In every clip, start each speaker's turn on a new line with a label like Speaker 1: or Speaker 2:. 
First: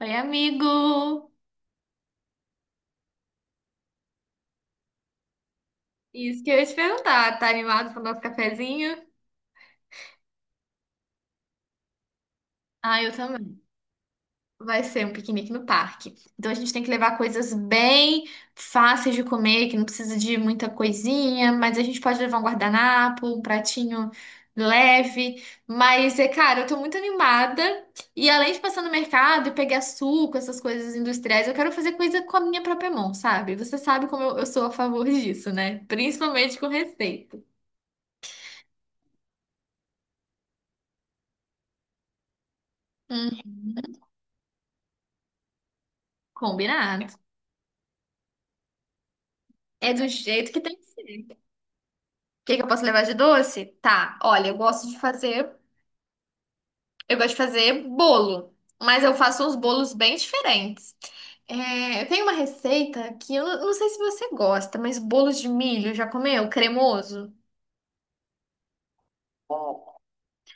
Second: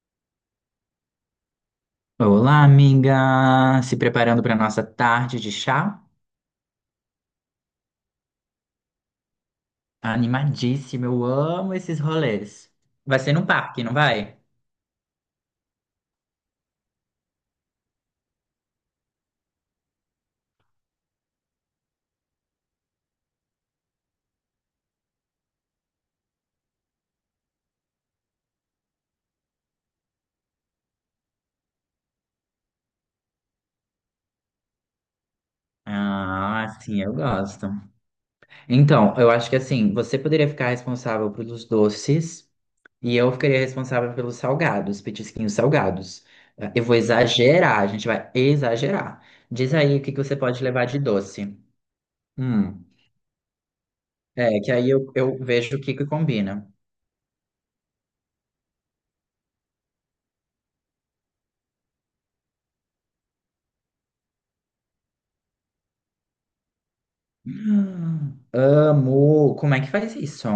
Speaker 1: Oi, amigo!
Speaker 2: Olá, amiga! Se preparando para nossa tarde de chá?
Speaker 1: Isso que eu ia te perguntar, tá animado pro nosso cafezinho?
Speaker 2: Animadíssima, eu amo esses rolês.
Speaker 1: Ah, eu
Speaker 2: Vai ser num
Speaker 1: também.
Speaker 2: parque, não vai?
Speaker 1: Vai ser um piquenique no parque. Então a gente tem que levar coisas bem fáceis de comer, que não precisa de muita coisinha, mas a gente pode levar um guardanapo, um pratinho leve. Mas é, cara, eu tô muito animada. E além de passar no mercado e pegar suco, essas coisas industriais, eu quero fazer coisa com a minha própria mão, sabe? Você sabe como eu sou a favor disso, né? Principalmente com
Speaker 2: Ah, sim, eu
Speaker 1: receita.
Speaker 2: gosto. Então, eu acho que assim, você poderia ficar responsável pelos doces e eu
Speaker 1: Hum,
Speaker 2: ficaria responsável pelos salgados, petisquinhos salgados. Eu vou
Speaker 1: Combinado.
Speaker 2: exagerar, a gente vai exagerar. Diz
Speaker 1: É
Speaker 2: aí o
Speaker 1: do
Speaker 2: que que você
Speaker 1: jeito que
Speaker 2: pode
Speaker 1: tem que
Speaker 2: levar de
Speaker 1: ser. O
Speaker 2: doce.
Speaker 1: que que eu
Speaker 2: Hum,
Speaker 1: posso levar de doce? Tá, olha,
Speaker 2: é, que aí eu vejo o que que combina.
Speaker 1: eu gosto de fazer bolo, mas eu faço uns bolos bem diferentes. É, tem uma receita que eu não sei se você gosta, mas bolo de milho, já comeu? Cremoso?
Speaker 2: Amo! Como é que faz isso?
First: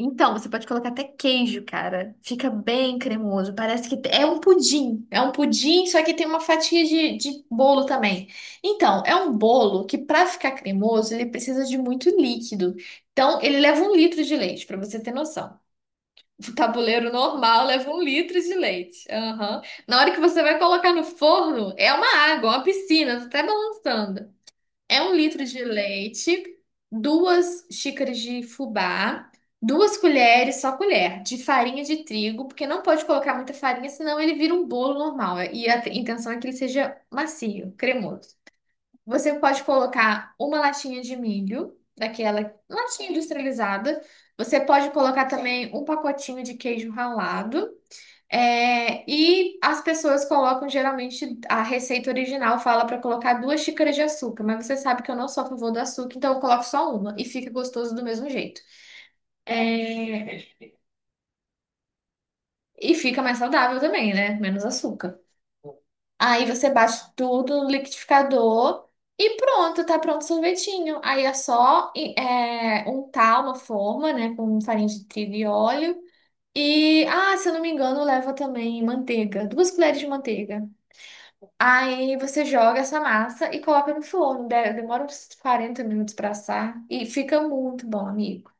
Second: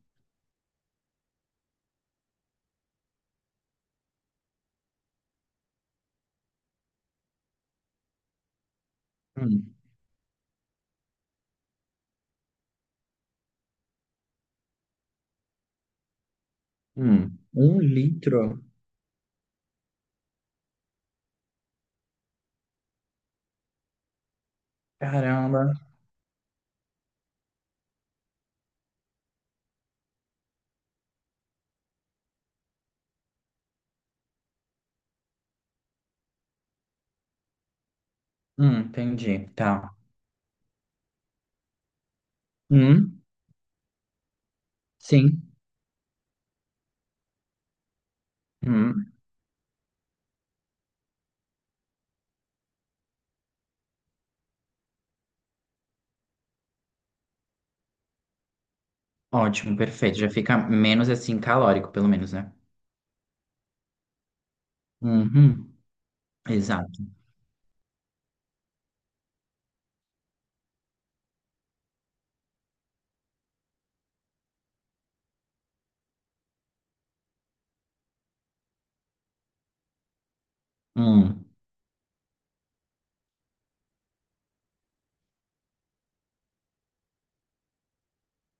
Speaker 1: Então, você pode colocar até queijo, cara. Fica bem cremoso. Parece que é um pudim. É um pudim, só que tem uma fatia de bolo também. Então, é um
Speaker 2: Hum,
Speaker 1: bolo que, para ficar cremoso, ele precisa de muito líquido. Então, ele leva um litro de leite, para você ter noção. O tabuleiro normal
Speaker 2: Um
Speaker 1: leva um litro de
Speaker 2: litro?
Speaker 1: leite. Aham. Na hora que você vai colocar no forno, é uma água, uma piscina, tá até balançando. É um litro de
Speaker 2: Caramba!
Speaker 1: leite, 2 xícaras de fubá, 2 colheres, só colher, de farinha de trigo, porque não pode colocar muita farinha, senão ele vira um bolo normal. E a intenção é que ele seja macio, cremoso. Você
Speaker 2: Entendi.
Speaker 1: pode
Speaker 2: Tá.
Speaker 1: colocar uma latinha de milho, daquela latinha
Speaker 2: Hum,
Speaker 1: industrializada. Você pode colocar
Speaker 2: sim.
Speaker 1: também um pacotinho de queijo ralado. É,
Speaker 2: Hum,
Speaker 1: e as pessoas colocam geralmente a receita original fala para colocar 2 xícaras de açúcar, mas você sabe que eu não sou a favor do açúcar, então eu coloco só uma e fica gostoso do mesmo jeito.
Speaker 2: ótimo, perfeito. Já
Speaker 1: É,
Speaker 2: fica menos assim calórico, pelo menos, né?
Speaker 1: e fica mais saudável também, né? Menos açúcar.
Speaker 2: Uhum,
Speaker 1: Aí você
Speaker 2: exato.
Speaker 1: bate tudo no liquidificador e pronto, tá pronto o sorvetinho. Aí é só untar uma forma, né, com farinha de trigo e óleo. E, ah, se eu não me engano, leva também manteiga, 2 colheres de manteiga.
Speaker 2: Hum.
Speaker 1: Aí você joga essa massa e coloca no forno. Demora uns 40 minutos para assar e fica muito bom, amigo.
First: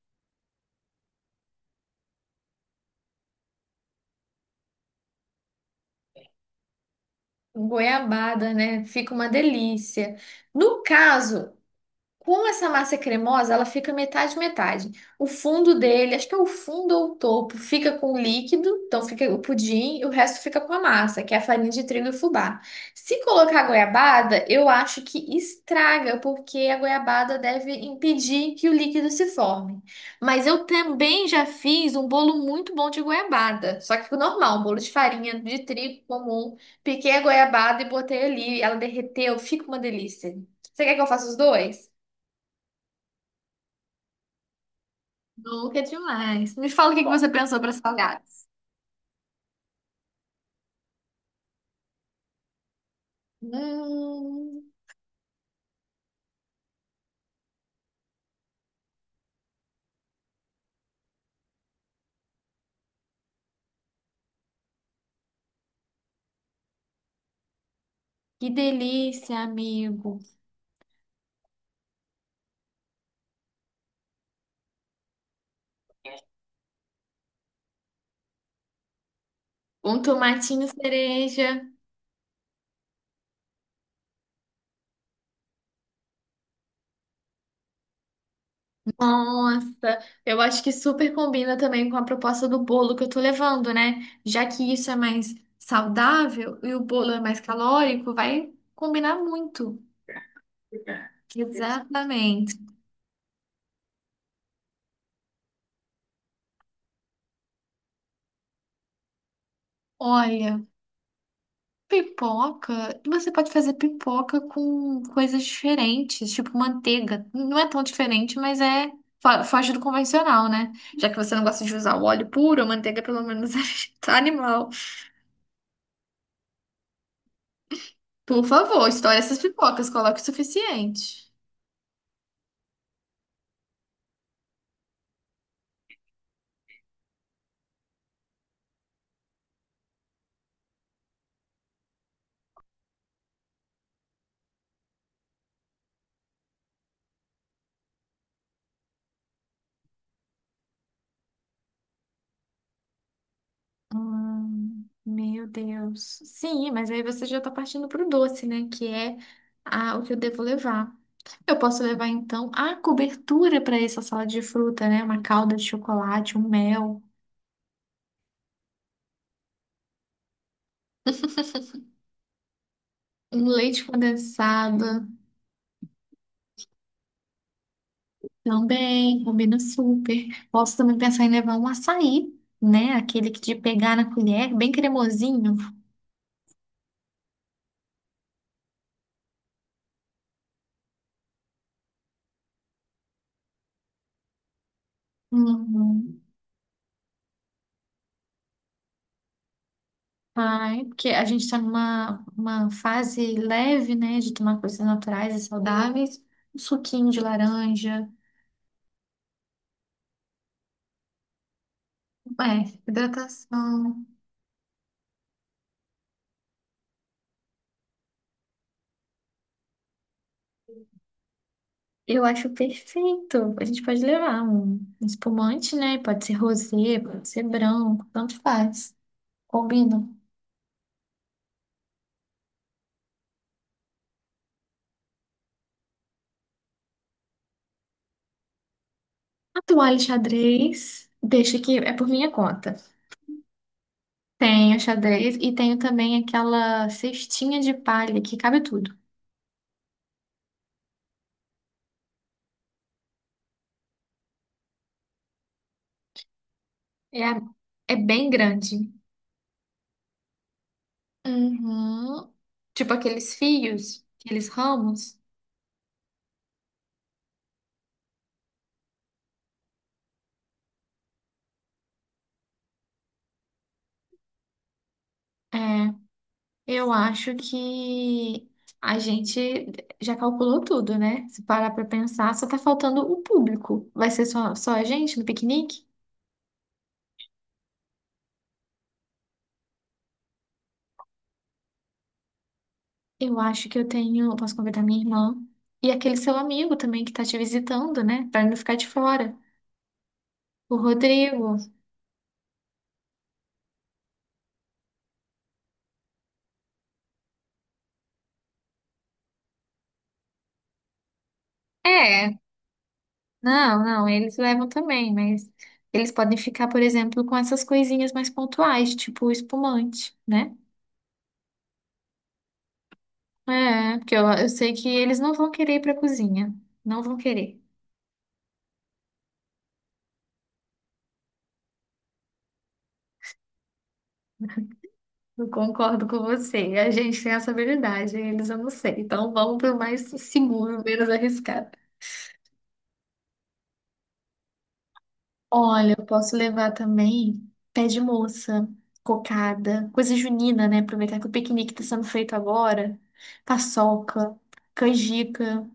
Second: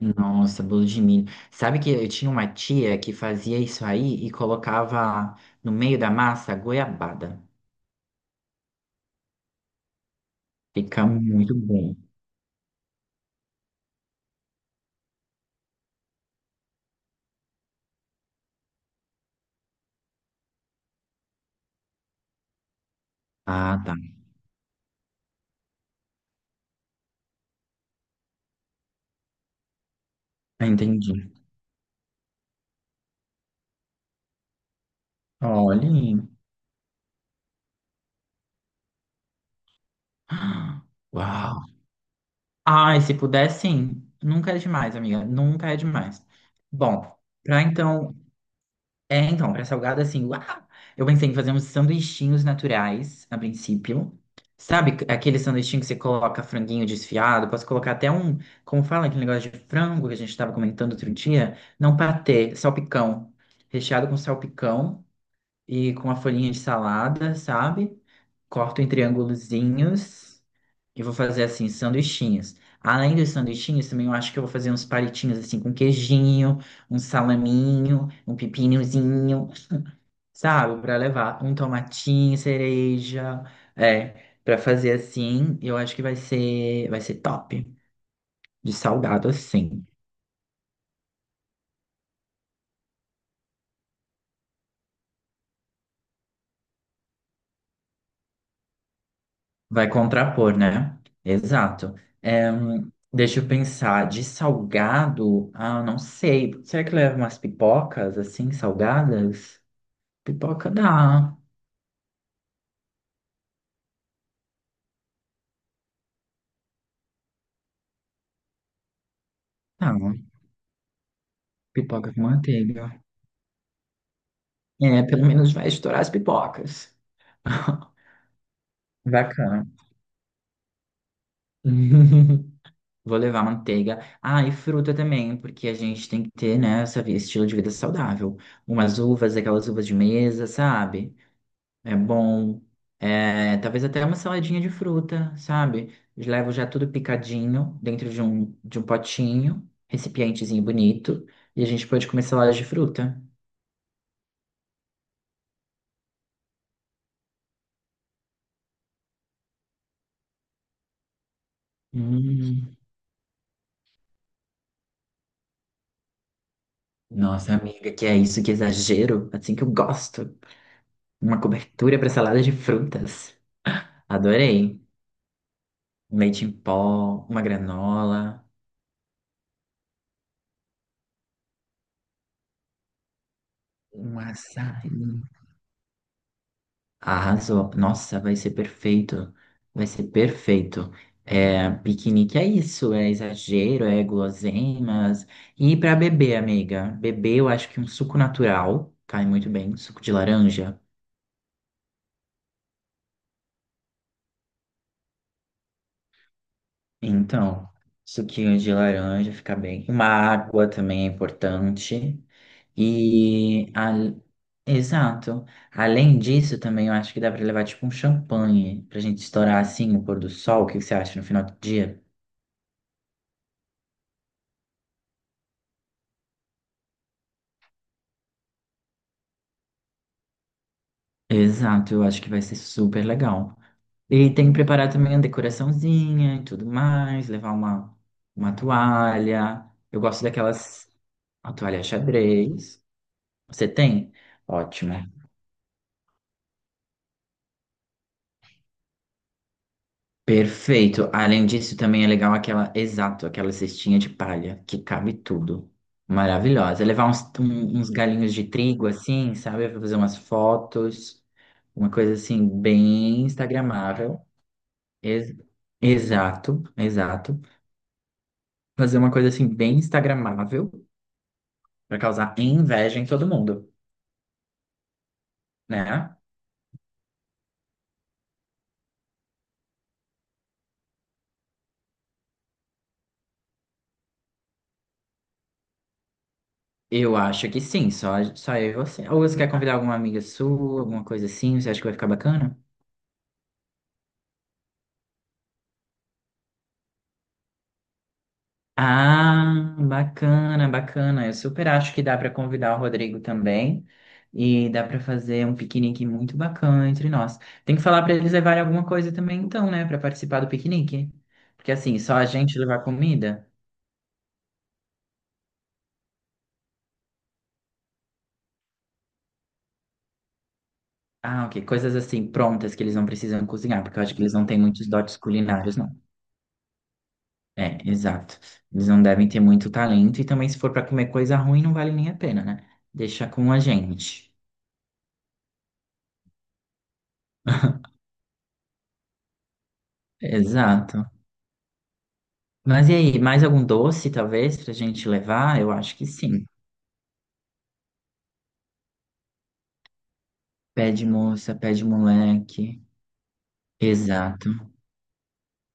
Speaker 2: Nossa, bolo de milho. Sabe que eu tinha uma tia que fazia isso aí e colocava no meio da massa goiabada.
Speaker 1: Goiabada, né? Fica uma delícia. No
Speaker 2: Fica
Speaker 1: caso,
Speaker 2: muito bom.
Speaker 1: com essa massa cremosa, ela fica metade metade. O fundo dele, acho que é o fundo ou o topo, fica com o líquido, então fica o pudim, e o resto fica com a massa, que é a farinha de trigo e fubá. Se colocar
Speaker 2: Ah, tá.
Speaker 1: goiabada, eu acho que estraga, porque a goiabada deve impedir que o líquido se forme. Mas eu
Speaker 2: Entendi.
Speaker 1: também já fiz um bolo muito bom de goiabada, só que normal, um bolo de farinha de
Speaker 2: Olha.
Speaker 1: trigo
Speaker 2: Aí.
Speaker 1: comum. Piquei a goiabada e botei ali, ela derreteu, fica uma delícia. Você quer que eu faça os
Speaker 2: Uau!
Speaker 1: dois?
Speaker 2: Ai, se puder, sim. Nunca é demais, amiga. Nunca é
Speaker 1: Nunca é
Speaker 2: demais.
Speaker 1: demais. Me fala o que que
Speaker 2: Bom,
Speaker 1: você pensou
Speaker 2: pra
Speaker 1: para
Speaker 2: então.
Speaker 1: salgados.
Speaker 2: É, então, pra salgado, assim, uau! Eu pensei em fazer uns sanduichinhos naturais, a princípio.
Speaker 1: Hum,
Speaker 2: Aquele sanduichinho que você coloca franguinho desfiado? Posso colocar até um. Como fala aquele negócio de frango que a gente tava comentando outro dia? Não patê, salpicão. Recheado com salpicão e com a folhinha de salada, sabe?
Speaker 1: que
Speaker 2: Corto em
Speaker 1: delícia, amigo.
Speaker 2: triângulozinhos. Eu vou fazer assim, sanduichinhos. Além dos sanduichinhos, também eu acho que eu vou fazer uns palitinhos assim com queijinho, um salaminho, um pepinozinho,
Speaker 1: Um tomatinho
Speaker 2: sabe? Para levar um
Speaker 1: cereja.
Speaker 2: tomatinho, cereja, é, para fazer assim, eu acho que vai ser top, de salgado assim.
Speaker 1: Nossa, eu acho que super combina também com a proposta do bolo que eu tô levando, né? Já que isso é mais saudável e o bolo é mais calórico, vai combinar muito.
Speaker 2: Vai contrapor, né? Exato. É,
Speaker 1: Exatamente.
Speaker 2: deixa eu pensar, de salgado, ah, não sei. Será que leva umas pipocas assim, salgadas?
Speaker 1: Olha.
Speaker 2: Pipoca dá.
Speaker 1: Pipoca, você pode fazer pipoca com coisas diferentes, tipo manteiga. Não é tão diferente, mas é foge do
Speaker 2: Não.
Speaker 1: convencional, né? Já que você não gosta de usar o
Speaker 2: Pipoca com
Speaker 1: óleo puro, a
Speaker 2: manteiga.
Speaker 1: manteiga pelo menos é animal.
Speaker 2: É, pelo menos vai estourar as pipocas.
Speaker 1: Por favor, estoure essas
Speaker 2: Bacana.
Speaker 1: pipocas, coloque o suficiente.
Speaker 2: Vou levar manteiga. Ah, e fruta também, porque a gente tem que ter, né, essa estilo de vida saudável. Umas uvas, aquelas uvas de mesa, sabe? É bom. É, talvez até uma saladinha de fruta, sabe? Eu levo já tudo picadinho dentro de um potinho, recipientezinho bonito, e a gente pode comer salada de fruta.
Speaker 1: Meu Deus. Sim, mas aí você já tá partindo pro doce, né? Que é a, o que eu devo levar. Eu posso levar, então, a
Speaker 2: Hum.
Speaker 1: cobertura para essa salada de fruta, né? Uma calda de chocolate, um mel.
Speaker 2: Nossa, amiga, que é isso, que exagero. Assim que eu gosto. Uma cobertura para salada de frutas.
Speaker 1: Um leite
Speaker 2: Adorei.
Speaker 1: condensado
Speaker 2: Leite em pó, uma granola,
Speaker 1: também combina super. Posso também pensar em levar um açaí, né? Aquele que de pegar na
Speaker 2: um
Speaker 1: colher, bem
Speaker 2: açaí.
Speaker 1: cremosinho.
Speaker 2: Arrasou. Nossa, vai ser perfeito. Vai ser perfeito. É, piquenique é isso, é exagero, é guloseimas. E para
Speaker 1: Uhum.
Speaker 2: beber, amiga? Beber, eu acho que um suco natural cai muito bem, suco de laranja.
Speaker 1: Ai, porque a gente está numa uma fase leve, né? De tomar coisas naturais e saudáveis. Um suquinho de
Speaker 2: Então,
Speaker 1: laranja,
Speaker 2: suquinho de laranja fica bem. Uma água também é importante.
Speaker 1: é,
Speaker 2: E,
Speaker 1: hidratação.
Speaker 2: a- Exato. Além disso, também eu acho que dá para levar tipo um champanhe pra gente estourar assim o pôr do sol. O que que você acha no final do dia?
Speaker 1: Eu acho perfeito. A gente pode levar um espumante, né? Pode ser rosé, pode ser branco, tanto faz. Combina.
Speaker 2: Exato, eu acho que vai ser super legal. E tem que preparar também a decoraçãozinha e tudo mais, uma
Speaker 1: A
Speaker 2: toalha.
Speaker 1: toalha
Speaker 2: Eu gosto
Speaker 1: xadrez,
Speaker 2: daquelas, a
Speaker 1: deixa que
Speaker 2: toalha
Speaker 1: é por minha conta.
Speaker 2: xadrez. Você tem?
Speaker 1: Tenho
Speaker 2: Ótimo.
Speaker 1: xadrez e tenho também aquela cestinha de palha que cabe tudo.
Speaker 2: Perfeito. Além disso, também é legal aquela, exato, aquela cestinha de palha que cabe tudo. Maravilhosa. É levar
Speaker 1: É,
Speaker 2: uns
Speaker 1: é bem
Speaker 2: galinhos de
Speaker 1: grande.
Speaker 2: trigo assim, sabe? Pra fazer umas fotos, uma coisa
Speaker 1: Uhum.
Speaker 2: assim,
Speaker 1: Tipo
Speaker 2: bem
Speaker 1: aqueles fios,
Speaker 2: instagramável.
Speaker 1: aqueles ramos.
Speaker 2: Ex- exato. Fazer uma coisa assim, bem instagramável, pra causar inveja em todo mundo,
Speaker 1: É,
Speaker 2: né?
Speaker 1: eu acho que a gente já calculou tudo, né? Se parar pra pensar, só tá faltando o público. Vai ser só a gente no piquenique?
Speaker 2: Eu acho que sim, só eu e você. Ou você quer convidar alguma amiga sua, alguma coisa assim? Você acha que vai ficar bacana?
Speaker 1: Eu acho que eu tenho. Eu posso convidar minha irmã e aquele seu amigo também que tá te visitando, né? Pra não ficar de fora.
Speaker 2: Ah, bacana,
Speaker 1: O
Speaker 2: bacana. Eu
Speaker 1: Rodrigo.
Speaker 2: super acho que dá para convidar o Rodrigo também e dá para fazer um piquenique muito bacana entre nós. Tem que falar para eles levarem alguma coisa também, então, né, para participar do piquenique? Porque assim, só a
Speaker 1: É,
Speaker 2: gente levar comida?
Speaker 1: não, não, eles levam também, mas eles podem ficar, por exemplo, com essas coisinhas mais pontuais, tipo o espumante, né?
Speaker 2: Ah, ok, coisas assim prontas que eles não precisam cozinhar,
Speaker 1: É,
Speaker 2: porque eu
Speaker 1: porque
Speaker 2: acho que
Speaker 1: eu,
Speaker 2: eles não
Speaker 1: eu
Speaker 2: têm
Speaker 1: sei que
Speaker 2: muitos dotes
Speaker 1: eles não vão querer
Speaker 2: culinários,
Speaker 1: ir pra
Speaker 2: não.
Speaker 1: cozinha. Não vão querer.
Speaker 2: É, exato. Eles não devem ter muito talento e também se for para comer coisa ruim não vale nem a pena, né? Deixa com a gente.
Speaker 1: Eu concordo com você. A gente tem essa habilidade, eles eu não sei. Então vamos pro mais seguro, menos
Speaker 2: Exato.
Speaker 1: arriscado.
Speaker 2: Mas e aí, mais algum doce, talvez, pra gente levar? Eu
Speaker 1: Olha,
Speaker 2: acho
Speaker 1: eu
Speaker 2: que
Speaker 1: posso
Speaker 2: sim.
Speaker 1: levar também pé de moça, cocada, coisa junina, né?
Speaker 2: Pé de
Speaker 1: Aproveitar que o
Speaker 2: moça,
Speaker 1: piquenique
Speaker 2: pé
Speaker 1: está
Speaker 2: de
Speaker 1: sendo feito
Speaker 2: moleque.
Speaker 1: agora. Paçoca,
Speaker 2: Exato.
Speaker 1: canjica,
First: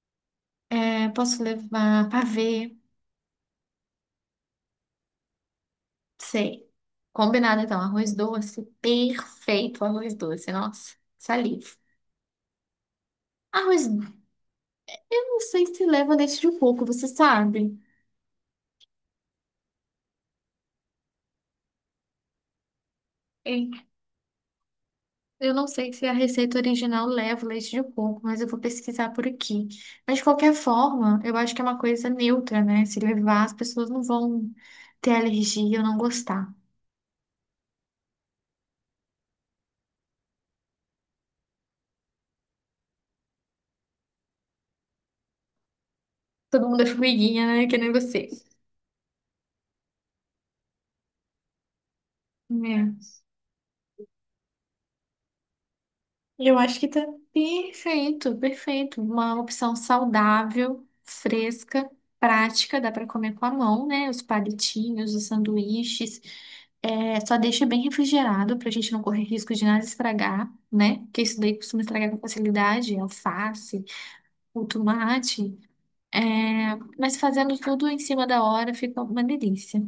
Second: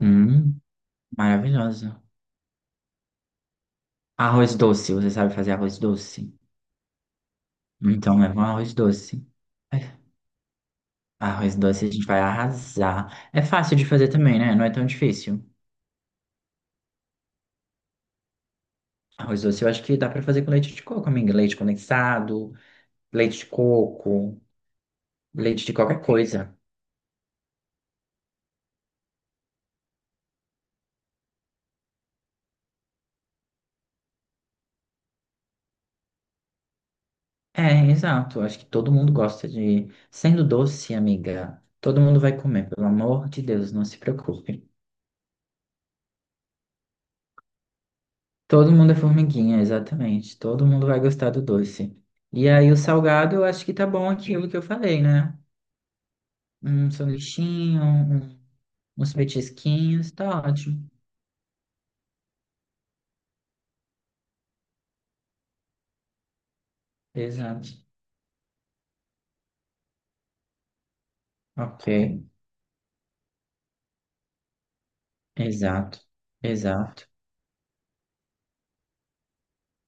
Speaker 2: Hum,
Speaker 1: é, posso
Speaker 2: maravilhoso.
Speaker 1: levar pavê,
Speaker 2: Arroz doce, você sabe fazer arroz doce?
Speaker 1: sei. Combinado então, arroz
Speaker 2: Então leva um
Speaker 1: doce,
Speaker 2: arroz doce. É,
Speaker 1: perfeito arroz doce, nossa,
Speaker 2: arroz
Speaker 1: saliva.
Speaker 2: doce a gente vai arrasar. É fácil de
Speaker 1: Arroz, eu
Speaker 2: fazer também, né? Não é tão
Speaker 1: não
Speaker 2: difícil.
Speaker 1: sei se leva leite de coco, você sabe?
Speaker 2: Arroz doce eu acho que dá pra fazer com leite de coco, amiga. Leite condensado, leite de coco,
Speaker 1: Eu
Speaker 2: leite
Speaker 1: não
Speaker 2: de
Speaker 1: sei
Speaker 2: qualquer
Speaker 1: se a
Speaker 2: coisa.
Speaker 1: receita original leva leite de coco, mas eu vou pesquisar por aqui. Mas de qualquer forma, eu acho que é uma coisa neutra, né? Se levar, as pessoas não vão ter alergia ou não gostar.
Speaker 2: É, exato. Acho que todo mundo gosta de. Sendo doce, amiga, todo mundo vai comer, pelo amor de Deus, não se preocupe.
Speaker 1: Todo mundo é formiguinha, né? Que nem você.
Speaker 2: Todo mundo é formiguinha, exatamente. Todo mundo vai gostar do doce. E aí, o
Speaker 1: É.
Speaker 2: salgado, eu acho que tá bom aquilo que eu falei, né?
Speaker 1: Eu acho que
Speaker 2: Um
Speaker 1: tá
Speaker 2: sanduichinho,
Speaker 1: perfeito,
Speaker 2: um-
Speaker 1: perfeito.
Speaker 2: Uns
Speaker 1: Uma opção
Speaker 2: petisquinhos, tá
Speaker 1: saudável,
Speaker 2: ótimo.
Speaker 1: fresca, prática, dá para comer com a mão, né? Os palitinhos, os sanduíches. É, só deixa
Speaker 2: Exato.
Speaker 1: bem refrigerado para a gente não correr risco de nada estragar, né? Porque isso daí costuma
Speaker 2: Ok,
Speaker 1: estragar com facilidade, alface, o tomate.
Speaker 2: exato,
Speaker 1: É,
Speaker 2: exato.
Speaker 1: mas fazendo tudo em cima da hora fica uma delícia.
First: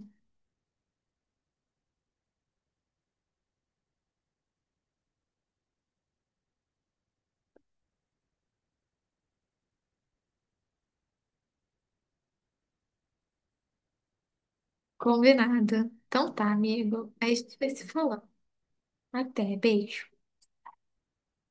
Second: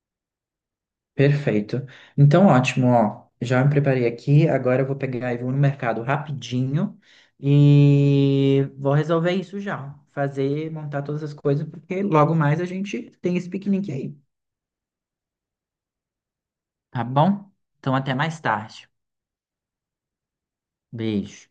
Speaker 2: Perfeito. Então, ótimo, ó. Já me preparei aqui. Agora eu vou pegar e vou no mercado rapidinho e vou resolver isso já. Fazer, montar todas as coisas, porque logo mais a gente tem esse piquenique aí,
Speaker 1: Combinado. Então tá,
Speaker 2: tá
Speaker 1: amigo. A
Speaker 2: bom?
Speaker 1: gente vai se
Speaker 2: Então, até
Speaker 1: falar.
Speaker 2: mais tarde.
Speaker 1: Até, beijo.
Speaker 2: Beijo.